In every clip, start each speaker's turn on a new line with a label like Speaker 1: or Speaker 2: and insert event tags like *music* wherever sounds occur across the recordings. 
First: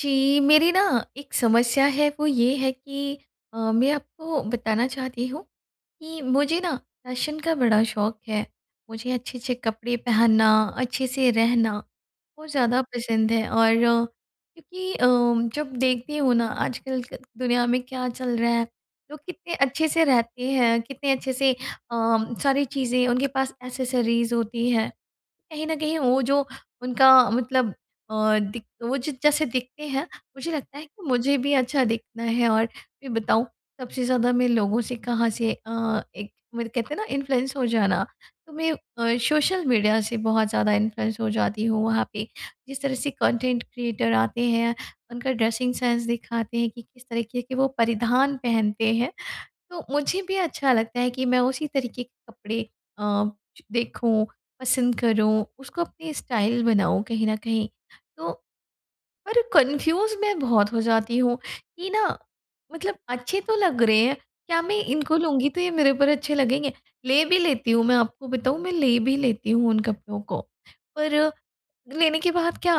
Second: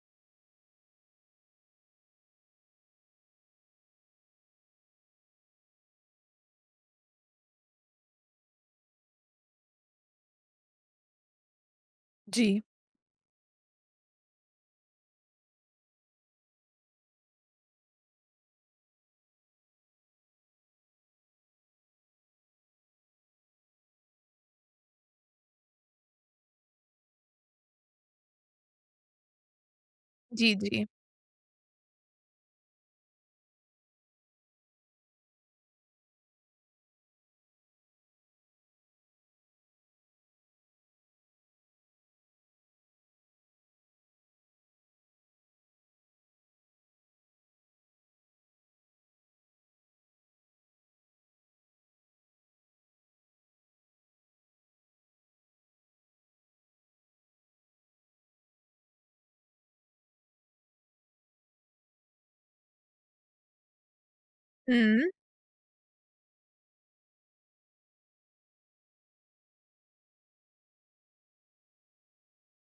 Speaker 1: जी। मेरी ना एक समस्या है वो ये है कि अ, मैं आपको बताना चाहती हूँ कि मुझे ना फ़ैशन का बड़ा शौक है। मुझे अच्छे-अच्छे कपड़े पहनना, अच्छे से रहना बहुत
Speaker 2: जी।
Speaker 1: ज़्यादा पसंद है। और क्योंकि अ, जब देखती हूँ ना आजकल दुनिया में क्या चल रहा है लोग कितने अच्छे से रहते हैं। कितने अच्छे से अ, सारी चीज़ें उनके पास एक्सेसरीज़ होती है। कहीं न कहीं वो जो उनका मतलब अ, दि वो जो जैसे दिखते हैं मुझे
Speaker 2: जी,
Speaker 1: लगता है
Speaker 2: जी।
Speaker 1: कि मुझे भी अच्छा दिखना है और फ़िर बताऊँ सबसे ज़्यादा मैं लोगों से कहाँ से अ, एक मतलब कहते हैं ना इन्फ्लुएंस हो जाना। तो मैं अ, सोशल मीडिया से बहुत ज़्यादा इन्फ्लुएंस हो जाती हूँ। वहाँ पे जिस तरह से कंटेंट क्रिएटर आते हैं उनका ड्रेसिंग सेंस दिखाते हैं कि किस तरीके के वो परिधान पहनते हैं तो मुझे भी अच्छा लगता है कि मैं उसी तरीके के कपड़े अ, देखूँ पसंद करूँ उसको अपनी स्टाइल बनाऊँ कहीं न कहीं। तो पर कन्फ्यूज़ मैं बहुत हो जाती हूँ कि ना मतलब अच्छे तो लग रहे हैं क्या मैं
Speaker 2: हुँ।
Speaker 1: इनको लूँगी, तो ये मेरे पर अच्छे लगेंगे? ले भी लेती हूँ। मैं आपको बताऊँ, मैं ले भी लेती हूँ उन कपड़ों को पर लेने के बाद क्या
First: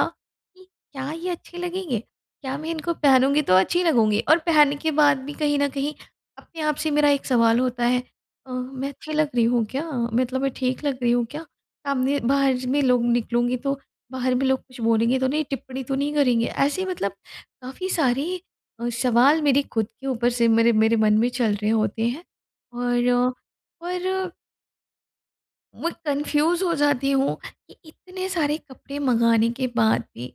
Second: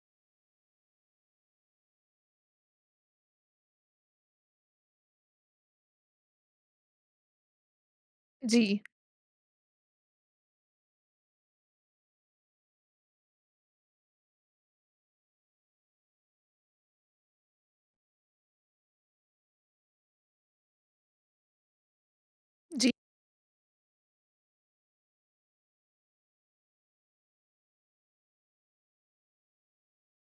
Speaker 1: इ क्या ये अच्छे लगेंगे? क्या मैं इनको पहनूँगी, तो अच्छी लगूँगी? और पहनने के बाद भी कहीं न कहीं अपने आप से मेरा एक सवाल होता है, अ,
Speaker 2: जी।
Speaker 1: मैं अच्छी लग रही हूँ क्या? मतलब मैं ठीक लग रही हूँ क्या? सामने बाहर ज में लोग निकलूँगी तो बाहर में लोग कुछ बोलेंगे तो नहीं? टिप्पणी तो नहीं करेंगे? ऐसे मतलब काफ़ी सारे ही अ, सवाल मेरे ख़ुद के ऊपर से मेरे मेरे मन में चल रहे होते हैं
Speaker 2: जी।
Speaker 1: और और मू कन्फ्यूज़ हो जाती हूँ कि इतने सारे कपड़े मँगाने के बाद भी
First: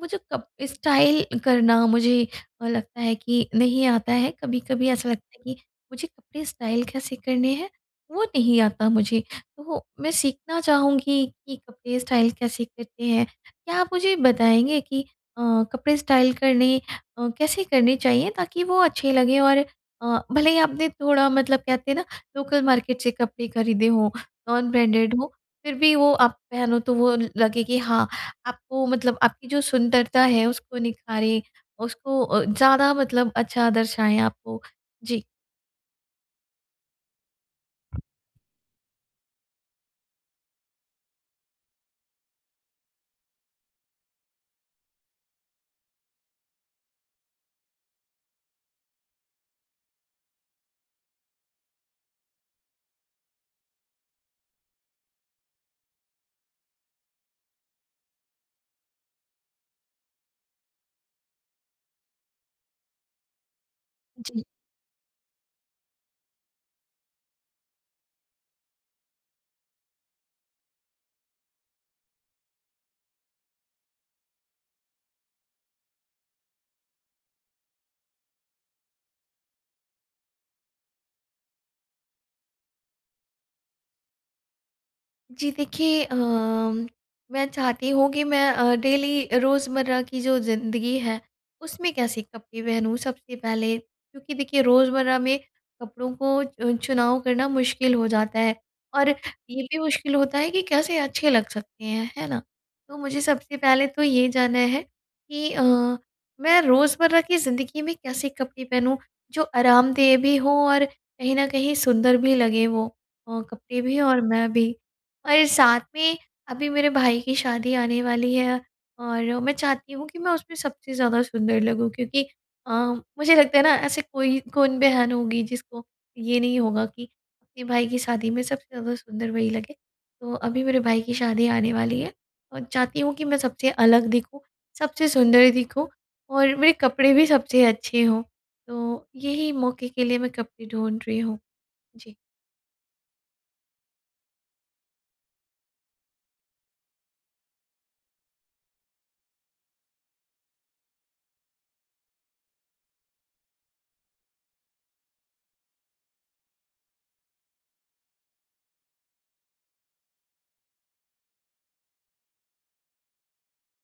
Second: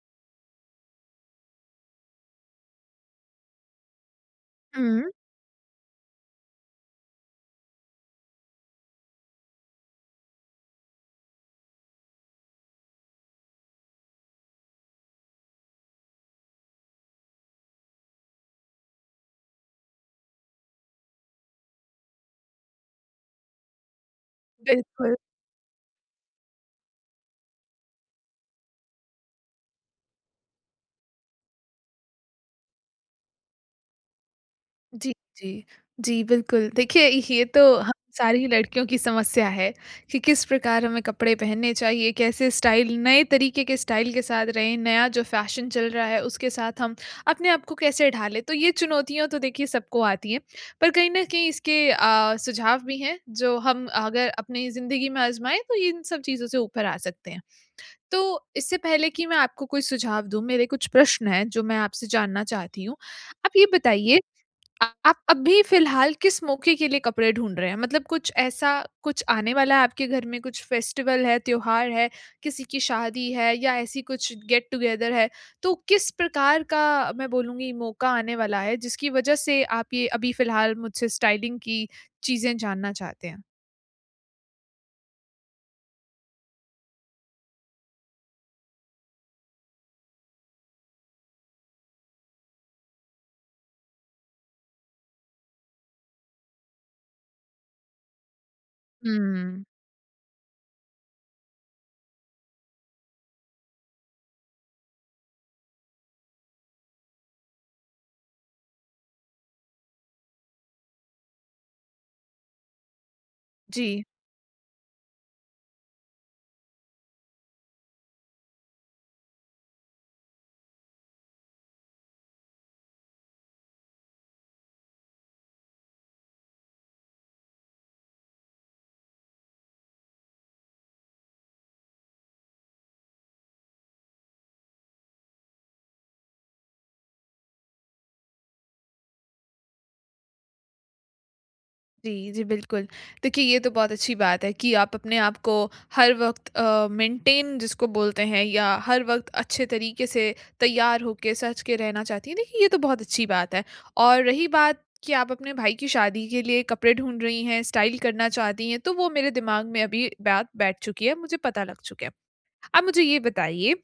Speaker 1: वो जो कप स्टाइल करना, मुझे अ, लगता है कि नहीं आता है कभी-कभी ऐसा
Speaker 2: हुँ।
Speaker 1: लगता है कि मुझे कपड़े स्टाइल कैसे करने हैं वो नहीं आता मुझे। तो मैं सीखना चाहूँगी कि कपड़े स्टाइल कैसे करते हैं? क्या आप मुझे बताएँगे कि अ, कपड़े स्टाइल करने अ, कैसे करने चाहिए ताकि वो अच्छे लगे और अ, भले ही आपने थोड़ा मतलब कहते हैं ना लोकल मार्केट से कपड़े खरीदे हो नॉन ब्रांडेड
Speaker 2: बिल्कुल।
Speaker 1: हो, फ़िर भी वो आप पहनो तो वो लगे कि हाँ, आपको मतलब आपकी जो सुंदरता है उसको निखारें, उसको अ, ज़्यादा मतलब अच्छा दर्शाएँ आपको,
Speaker 2: जी,
Speaker 1: जी।
Speaker 2: जी। जी, बिल्कुल। देखिए ये तो हम सारी लड़कियों की समस्या है कि किस प्रकार हमें कपड़े पहनने चाहिए, कैसे स्टाइल नए तरीके के स्टाइल के साथ रहें, नया जो फ़ैशन चल रहा है उसके साथ हम अपने आपको कैसे ढालें, तो ये चुनौतियाँ तो देखिए सबको आती हैं। पर कहीं न कहीं इसके अ, सुझाव भी हैं जो हम अगर अपनी ज़िंदगी में आज़माएँ तो इन सब चीज़ों से ऊपर आ सकते हैं। तो इससे पहले कि मैं आपको कोई सुझाव दूँ मेरे कुछ प्रश्न हैं जो मैं आपसे जानना चाहती हूँ। आप ये बताइए
Speaker 1: जी।
Speaker 2: आप अभी फ़िलहाल किस मौके के लिए कपड़े ढूँढ रहे हैं? मतलब कुछ ऐसा कुछ आने वाला है आपके घर में कुछ फेस्टिवल है, त्योहार है, किसी की शादी है या ऐसी कुछ गेट-टुगेदर है, तो किस प्रकार का मैं बोलूँगी मौक़ा आने वाला है जिसकी वजह से आप ये अभी फ़िलहाल मुझसे स्टाइलिंग की चीज़ें जानना चाहते हैं?
Speaker 1: जी, देखिए अम मैं चाहती हूँ कि मैं अ, डेली रोज़मर्रा की जो ज़िंदगी है, उसमें कैसे कपड़े पहनूँ सबसे पहले। क्योंकि देखिए रोज़मर्रा में कपड़ों को चुनाव करना मुश्किल हो जाता है, और ये
Speaker 2: हुँ।
Speaker 1: भी मुश्किल होता है कि कैसे अच्छे लग सकते हैं, है ना? तो मुझे सबसे पहले तो ये जानना है कि अ, मैं रोज़मर्रा की ज़िंदगी में कैसे कपड़े पहनूँ जो आरामदेह भी हों और कहीं न कहीं सुंदर भी लगें वो अ, कपड़े भी
Speaker 2: जी।
Speaker 1: और मैं भी। और साथ में अभी मेरे भाई की शादी आने वाली है और मैं चाहती हूँ कि मैं उसमें सबसे ज़्यादा सुंदर लगूँ क्योंकि अ, मुझे लगता है ना, ऐसे कोई कौन बहन होगी जिसको ये नहीं होगा कि अपने भाई की शादी में सबसे ज़्यादा सुंदर वही लगे। तो अभी मेरे भाई की शादी आने वाली है और चाहती हूँ कि मैं सबसे अलग दिखूँ, सबसे सुंदर दिखूँ और मेरे कपड़े भी सबसे अच्छे हों, तो यही मौके के लिए मैं कपड़े ढूँढ़ रही हूँ, जी।
Speaker 2: जी, जी, बिल्कुल। देखिए ये तो बहुत अच्छी बात है कि आप अपने आपको हर वक़्त अ, मेंटेन जिसको बोलते हैं या हर वक़्त अच्छे तरीके से तैयार होके, सज के रहना चाहती हैं। देखिए ये तो बहुत अच्छी बात है और रही बात कि आप अपने भाई की शादी के लिए कपड़े ढूँढ रही हैं, स्टाइल करना चाहती हैं तो वो मेरे दिमाग में अभी बात बैठ चुकी है, मुझे पता लग चुका है। अब मुझे ये बताइए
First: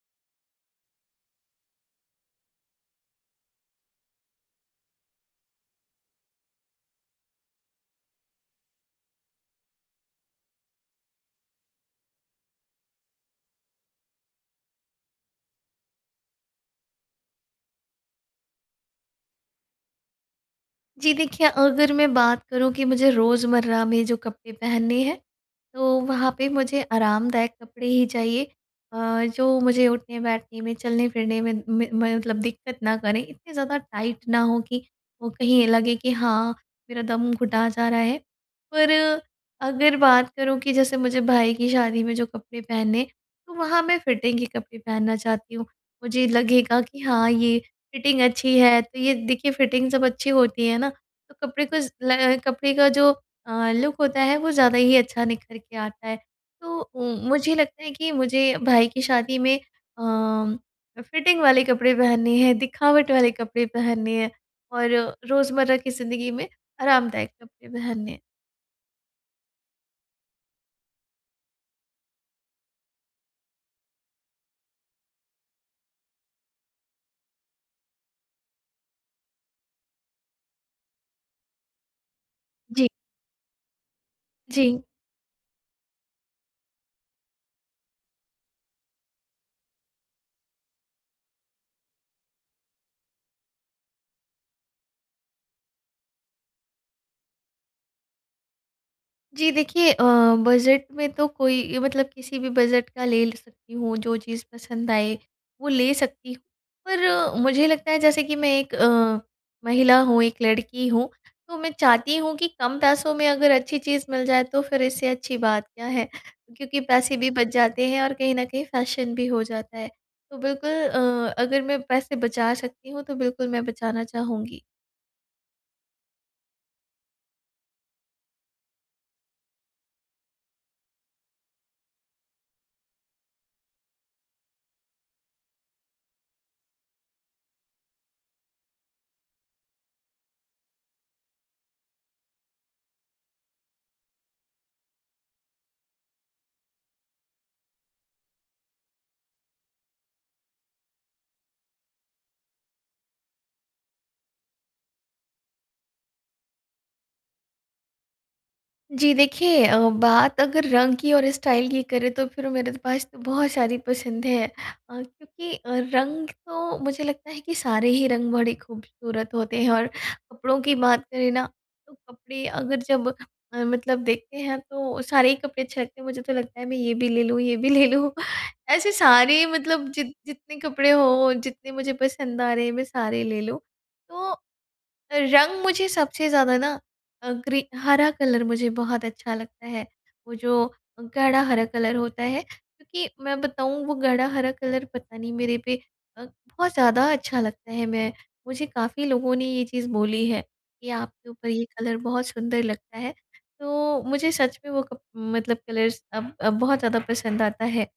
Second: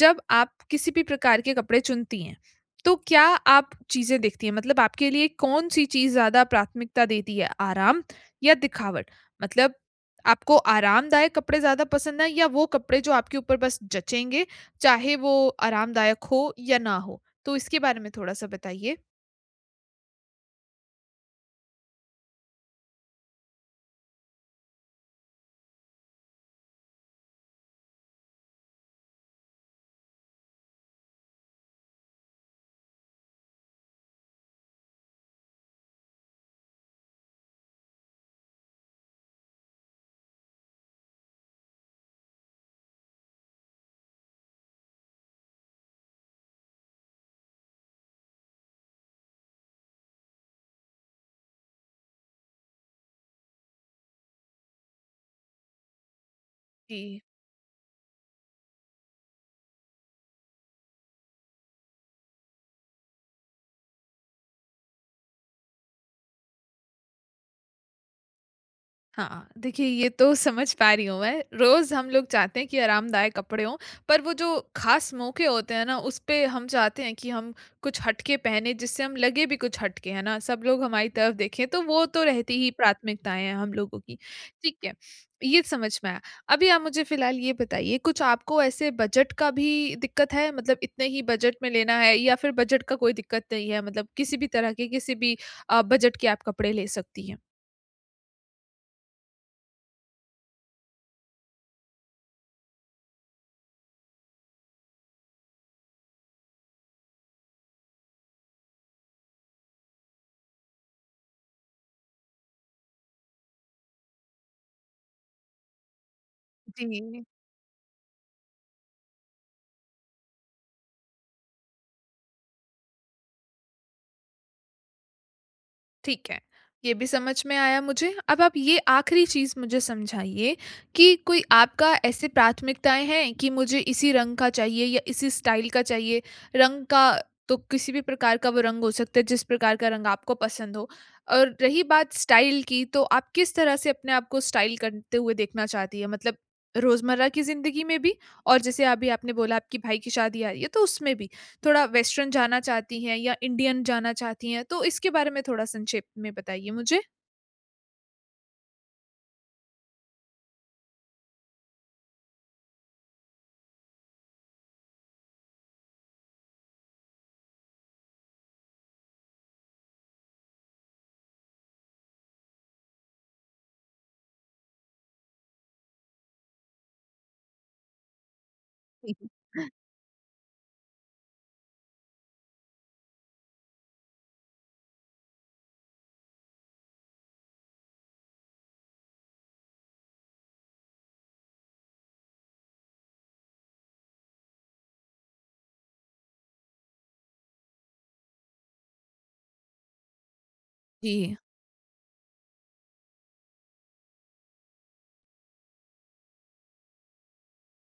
Speaker 2: जब आप किसी भी प्रकार के कपड़े चुनती हैं, तो क्या आप चीज़ें देखती हैं मतलब आपके लिए कौन-सी चीज़ ज़्यादा प्राथमिकता देती हैं, आराम या दिखावट? मतलब आपको आरामदायक कपड़े ज़्यादा पसंद है या वो कपड़े जो आपके ऊपर बस जचेंगे, चाहे वो आरामदायक हो या ना हो? तो इसके बारे में थोड़ा-सा बताइए।
Speaker 1: जी देखिए अगर मैं बात करूँ कि मुझे रोज़मर्रा में जो कपड़े पहनने हैं, तो वहाँ पे मुझे आरामदायक कपड़े ही चाहिए अ, जो मुझे उठने-बैठने में चलने-फिरने में में, म मतलब दिक्कत ना करें। इतने ज़्यादा टाइट ना हों, कि वो कहीं ये लगे कि हाँ मेरा दम घुटा जा रहा है, पर अगर बात करूँ कि जैसे मुझे भाई की शादी में जो कपड़े पहने, तो वहाँ मैं फिटिंग के कपड़े पहनना चाहती हूँ। मुझे लगेगा कि हाँ ये फिटिंग अच्छी है, तो ये देखिए फिटिंग जब अच्छी होती है ना, तो कपड़े को ज़ ल अ, कपड़े का जो अ, लुक होता है, वो ज़्यादा ही अच्छा निखर के आता है। तो
Speaker 2: जी।
Speaker 1: उम, मुझे लगता है कि मुझे भाई की शादी में अम्म फिटिंग वाले कपड़े पहनने हैं, दिखावट वाले कपड़े पहनने हैं, और रोज़मर्रा की ज़िंदगी में आरामदायक कपड़े पहनने हैं।
Speaker 2: हाँ, हाँ। देखिए ये तो समझ पा रही हूँ मैं। रोज़ हम लोग चाहते हैं कि आरामदायक कपड़े हों, पर वो जो ख़ास मौके होते हैं ना, उसपे हम चाहते हैं कि हम कुछ हटके पहने, जिससे हम लगे भी कुछ हट के, है ना? सब लोग हमारी तरफ देखें। तो वो तो रहती ही
Speaker 1: जी।
Speaker 2: प्राथमिकताएँ हैं, हम लोगों की, ठीक
Speaker 1: जी।
Speaker 2: है। ये समझ में आया। अभी आप मुझे फिलहाल ये बताइए, कुछ आपको ऐसे बजट का भी दिक्कत है? मतलब इतने ही बजट में लेना है या फिर बजट का कोई दिक्कत नहीं है? मतलब किसी भी तरह के किसी भी अ, बजट के आप कपड़े ले सकती हैं?
Speaker 1: जी देखिए अ, बजट में तो कोई मतलब किसी भी बजट का ले सकती हूँ जो चीज़ पसंद आए वो ले सकती हूँ। पर मुझे लगता है जैसे कि मैं एक अ, महिला हूँ, एक लड़की हूँ तो मैं चाहती हूँ कि कम पैसों में अगर अच्छी चीज़ मिल जाए तो फिर इससे अच्छी बात क्या है क्योंकि पैसे
Speaker 2: जी।
Speaker 1: भी बच जाते हैं और कहीं न कहीं फ़ेेशन भी हो जाता है। तो बिल्कुल अ, अगर मैं पैसे बचा सकती हूँ तो बिल्कुल मैं बचाना चाहूँगी।
Speaker 2: ठीक है। ये भी समझ में आया मुझे। अब आप ये आखरी चीज़ मुझे समझाइए कि कोई आपका ऐसे प्राथमिकताएँ हैं कि मुझे इसी रंग का चाहिए या इसी स्टाइल का चाहिए? रंग का तो किसी भी प्रकार का वो रंग हो सकता है, जिस प्रकार का रंग आपको पसंद हो। और रही बात स्टाइल की तो आप किस तरह से अपने आपको स्टाइल करते हुए देखना चाहती हैं? मतलब रोज़मर्रा की जिंदगी में भी और जैसे अभी आपने बोला आपके भाई की शादी आ रही है तो उसमें भी। थोड़ा वेस्टर्न जाना चाहती हैं? या इंडियन जाना चाहती हैं? तो इसके बारे में थोड़ा संक्षेप में बताइए मुझे।
Speaker 1: जी देखिए अ, बात अगर रंग की और स्टाइल की करें तो फिर मेरे पास तो बहुत सारी पसंद है। अ, क्योंकि अ, रंग तो मुझे लगता है कि सारे ही रंग बड़े खूबसूरत होते हैं और कपड़ों की बात करें ना तो कपड़े अगर जब अ, मतलब देखते हैं तो सारे ही कपड़े अच्छे लगते हैं। मुझे तो लगता है मैं ये भी ले लूँ ये भी ले लूँ। ऐसे सारे
Speaker 2: *chuckles*
Speaker 1: मतलब जित जितने कपड़े हों, जितने मुझे पसंद आ रहे हैं, मैं सारे ले लूँ। तो रंग मुझे सबसे ज़्यादा ना अ, ग्री हरा कलर मुझे बहुत अच्छा लगता है। वो जो गाढ़ा हरा कलर होता है क्योंकि मैं बताऊँ वो गाढ़ा हरा कलर पता नहीं मेरे पे अ, बहुत ज़्यादा अच्छा लगता है। मैं मुझे काफ़ी लोगों ने ये चीज़ बोली है कि आपके
Speaker 2: जी।
Speaker 1: ऊपर ये कलर बहुत सुंदर लगता है। तो मुझे सच में वो कप मतलब कलर्स अब अब बहुत ज़्यादा पसंद आता है।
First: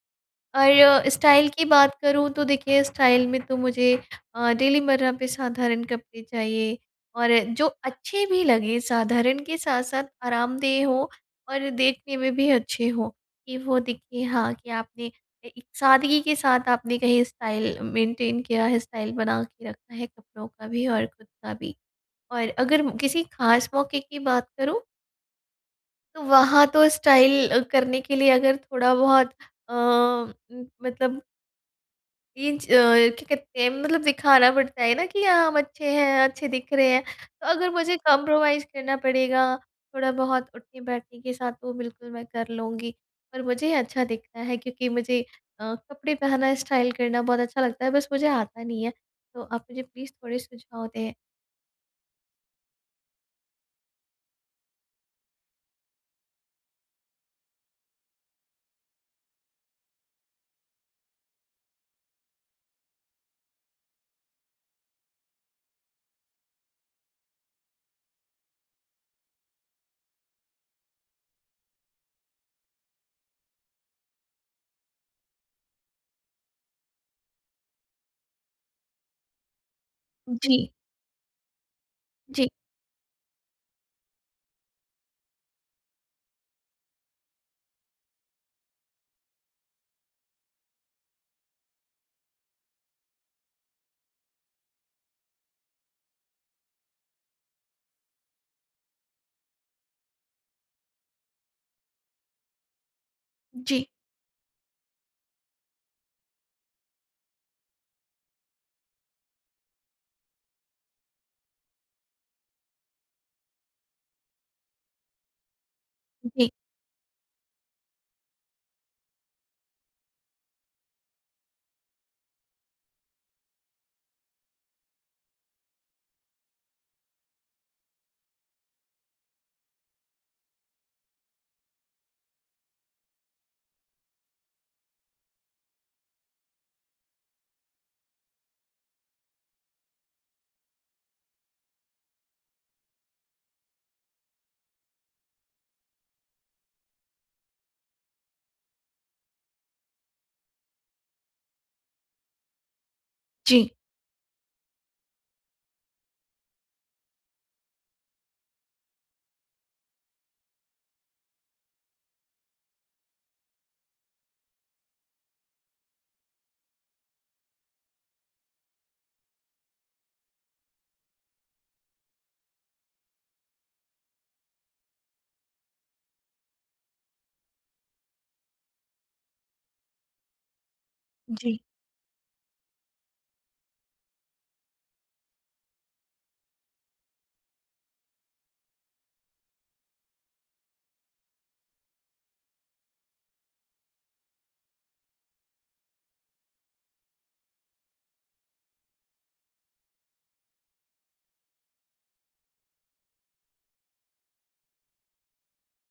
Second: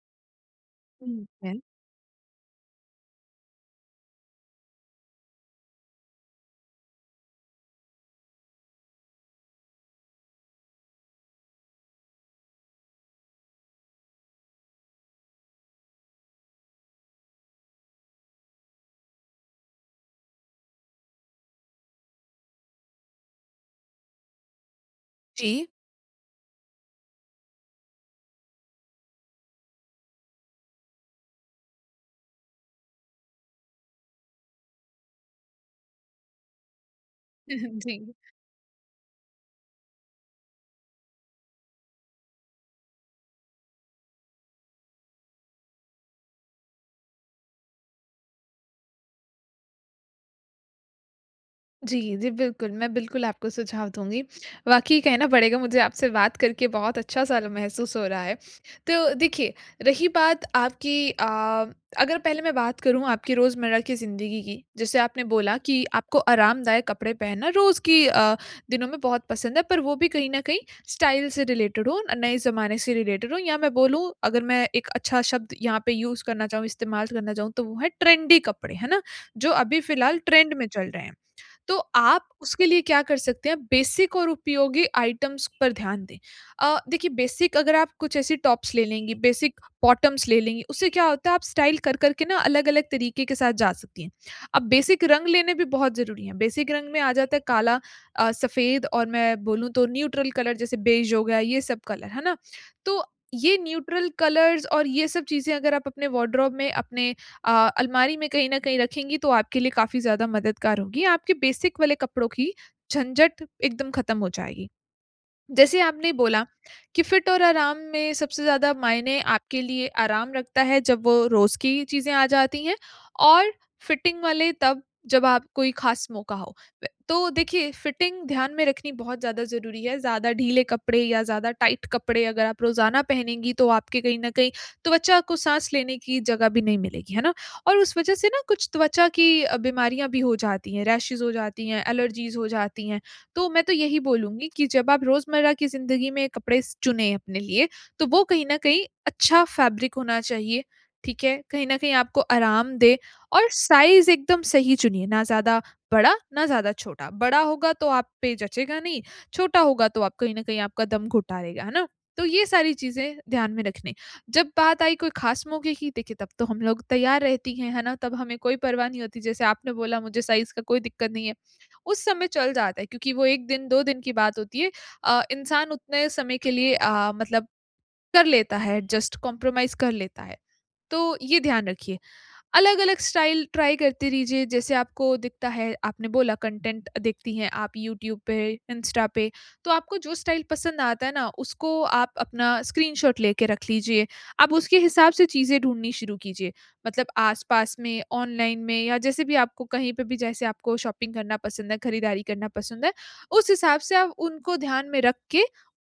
Speaker 1: और
Speaker 2: उम,
Speaker 1: स्टाइल
Speaker 2: है।
Speaker 1: की बात करूँ तो देखिए स्टाइल में तो मुझे अ, डेली मर्रा पे साधारण कपड़े चाहिए। और जो अच्छे भी लगें, साधारण के साथ-साथ आरामदेह हों और देखने में भी अच्छे हों। कि वो दिखें हाँ कि आपने एक सादगी के साथ आपने कहीं स्टाइल मेंटेन किया है, स्टाइल बना के रखा है कपड़ों का भी और ख़ुद का भी। और अगर किसी खास मौके की बात करूँ
Speaker 2: जी।
Speaker 1: तो वहाँ तो स्टाइल अ, करने के लिए अगर थोड़ा बहुत अ, उम, मतलब इंच अ, क्या कहते हैं मतलब दिखाना पड़ता है ना कि हाँ, हम अच्छे हैं, अच्छे दिख रहे हैं। तो अगर
Speaker 2: *chuckles*
Speaker 1: मुझे
Speaker 2: जी।
Speaker 1: कॉम्प्रोमाइज़ करना पड़ेगा थोड़ा बहुत उठने-बैठने के साथ तो बिल्कुल मैं कर लूँगी। पर मुझे अच्छा दिखना है क्योंकि मुझे अ, कपड़े पहनना, स्टाइल करना बहुत अच्छा लगता है बस मुझे आता नहीं है। तो आप मुझे प्लीज़ थोड़े सुझाव दें।
Speaker 2: जी, जी बिल्कुल, मैं बिल्कुल आपको सुझाव दूँगी। वाक़ई कहना पड़ेगा मुझे आपसे बात करके बहुत अच्छा सा ल महसूस हो रहा है। तो देखिए, रही बात आपकी अ, अगर पहले मैं बात करूँ आपकी रोज़मर्रा की ज़िंदगी की, जैसे आपने बोला कि आपको आरामदायक कपड़े पहनना रोज़ की अ, दिनों में बहुत पसंद है पर वो भी कहीं न कहीं स्टाइल से रिलेटेड हों, नए ज़माने से रिलेटेड हों या मैं बोलूँ अगर मैं एक अच्छा शब्द यहाँ पे यूज़ करना चाहूँ इस्तेमाल करना चाहूँ तो वो है ट्रेंडी कपड़े, है ना? जो अभी फिलहाल ट्रेंड में
Speaker 1: जी।
Speaker 2: चल रहे हैं, तो आप
Speaker 1: जी।
Speaker 2: उसके लिए क्या कर सकते हैं बेसिक और उपयोगी आइटम्स पर ध्यान दें। अ, देखिए बेसिक अगर आप कुछ ऐसी टॉप्स ले लेंगी, बेसिक बॉटम्स ले लेंगी, उससे क्या होता है आप स्टाइल कर-कर के ना अलग-अलग तरीके के साथ जा सकती हैं। अब बेसिक रंग लेने भी बहुत ज़रूरी हैं, बेसिक रंग में आ जाता है काला अ, सफेद और मैं बोलूँ तो न्यूट्रल कलर जैसे बेज हो गया, ये सब कलर है ना? तो ये
Speaker 1: जी।
Speaker 2: न्यूट्रल कलर्स और ये सब चीज़ें अगर आप अपने वार्डरोब में अपने अ, अलमारी में कहीं न कहीं रखेंगी तो आपके लिए काफ़ी ज़्यादा मददगार होंगी, आपके बेसिक वाले कपड़ों की झंझट एकदम खत्म हो जाएगी। जैसे आपने बोला,
Speaker 1: जी।
Speaker 2: कि फिट और आराम में सबसे ज़्यादा मायने आपके लिए आराम रखता है जब वो रोज़ की चीज़ें आ जाती हैं, और फिटिंग वाले तब जब आप कोई खास मौका हो। तो देखिए फिटिंग ध्यान में रखनी बहुत ज़्यादा ज़रूरी है। ज़्यादा ढीले कपड़े या ज़्यादा टाइट कपड़े अगर आप रोज़ाना पहनेंगी तो आपके कहीं न कहीं त्वचा को साँस लेने की जगह भी नहीं मिलेगी, है ना? और उस वजह से ना कुछ त्वचा की अ, बीमारियाँ भी हो जाती हैं, रैशेस हो जाती हैं, एलर्जीज़ हो जाती हैं। तो मैं तो यही बोलूँगी कि जब आप रोज़मर्रा की ज़िंदगी में कपड़े स चुनें अपने लिए तो वो कहीं न कहीं अच्छा फ़ैब्रिक होना चाहिए। ठीक है? कहीं न कहीं आपको आराम दे और
Speaker 1: जी।
Speaker 2: साइज़ एकदम सही चुनिए, ना ज़्यादा बड़ा ना ज़्यादा छोटा। बड़ा होगा तो आप पे जचेगा नहीं, छोटा होगा तो आप कहीं न कहीं आपका दम घुटा देगा, है ना? तो ये सारी चीज़ें ध्यान में रखनी। जब बात आई कोई खास मौके की देखिए तब तो हम लोग तैयार रहती हैं, है ना? तब हमें कोई परवाह नहीं होती जैसे आपने बोला मुझे साइज़ का कोई दिक्कत नहीं है। उस समय चल जाता है क्योंकि वो 1 दिन 2 दिन की बात होती है। अ, इंसान उतने समय के लिए अ, मतलब कर लेता है एडजस्ट, कॉम्प्रोमाइज़ कर लेता है, तो ये
Speaker 1: जी।
Speaker 2: ध्यान रखिए। अलग-अलग स्टाइल ट्राई करते रीजिए जैसे आपको दिखता है, आपने बोला कंटेंट देखती हैं आप यूट्यूब पे, इंस्टा पे। तो आपको जो स्टाइल पसंद आता है ना, उसको आप अपना स्क्रीनशॉट लेके रख लीजिए। अब उसके हिसाब से चीज़ें ढूँढनी शुरू कीजिए मतलब आस-पास में, ऑनलाइन में या जैसे भी आपको कहीं पे भी जैसे आपको शॉपिंग करना पसंद है, खरीदारी करना पसंद है, उस हिसाब से आप उनको ध्यान में रख के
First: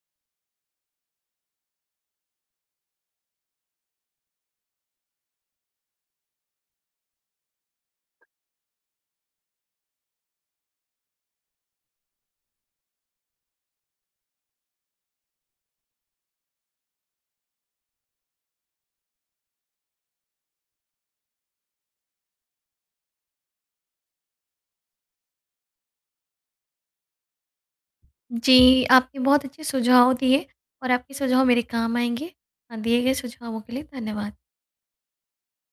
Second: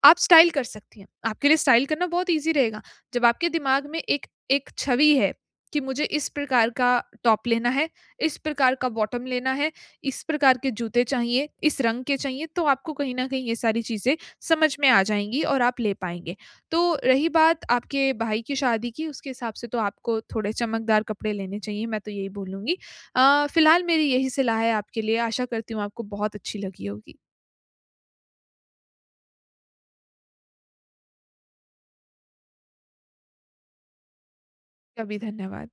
Speaker 2: आप स्टाइल कर सकती हैं, आपके लिए स्टाइल करना बहुत ईज़ी रहेगा। जब आपके दिमाग में एक एक छवि है, कि मुझे इस प्रकार का टॉप लेना है, इस प्रकार का बॉटम लेना है, इस प्रकार के जूते चाहिए, इस रंग के चाहिए तो आपको कहीं न कहीं ये सारी चीज़ें समझ में आ जाएँगी और आप ले पाएँगे। तो रही बात आपके भाई की शादी की, उसके हिसाब से तो आपको थोड़े चमकदार कपड़े लेने चाहिए, मैं तो यही बोलूँगी। अ, फिलहाल मेरी यही सलाह है आपके लिए, आशा करती हूँ आपको बहुत अच्छी लगी होगी।
Speaker 1: जी, आपने बहुत अच्छे सुझाव दिए, और आपके सुझाव मेरे काम आएँगे। अ, दिए गए सुझावों के लिए धन्यवाद।
Speaker 2: का भी धन्यवाद।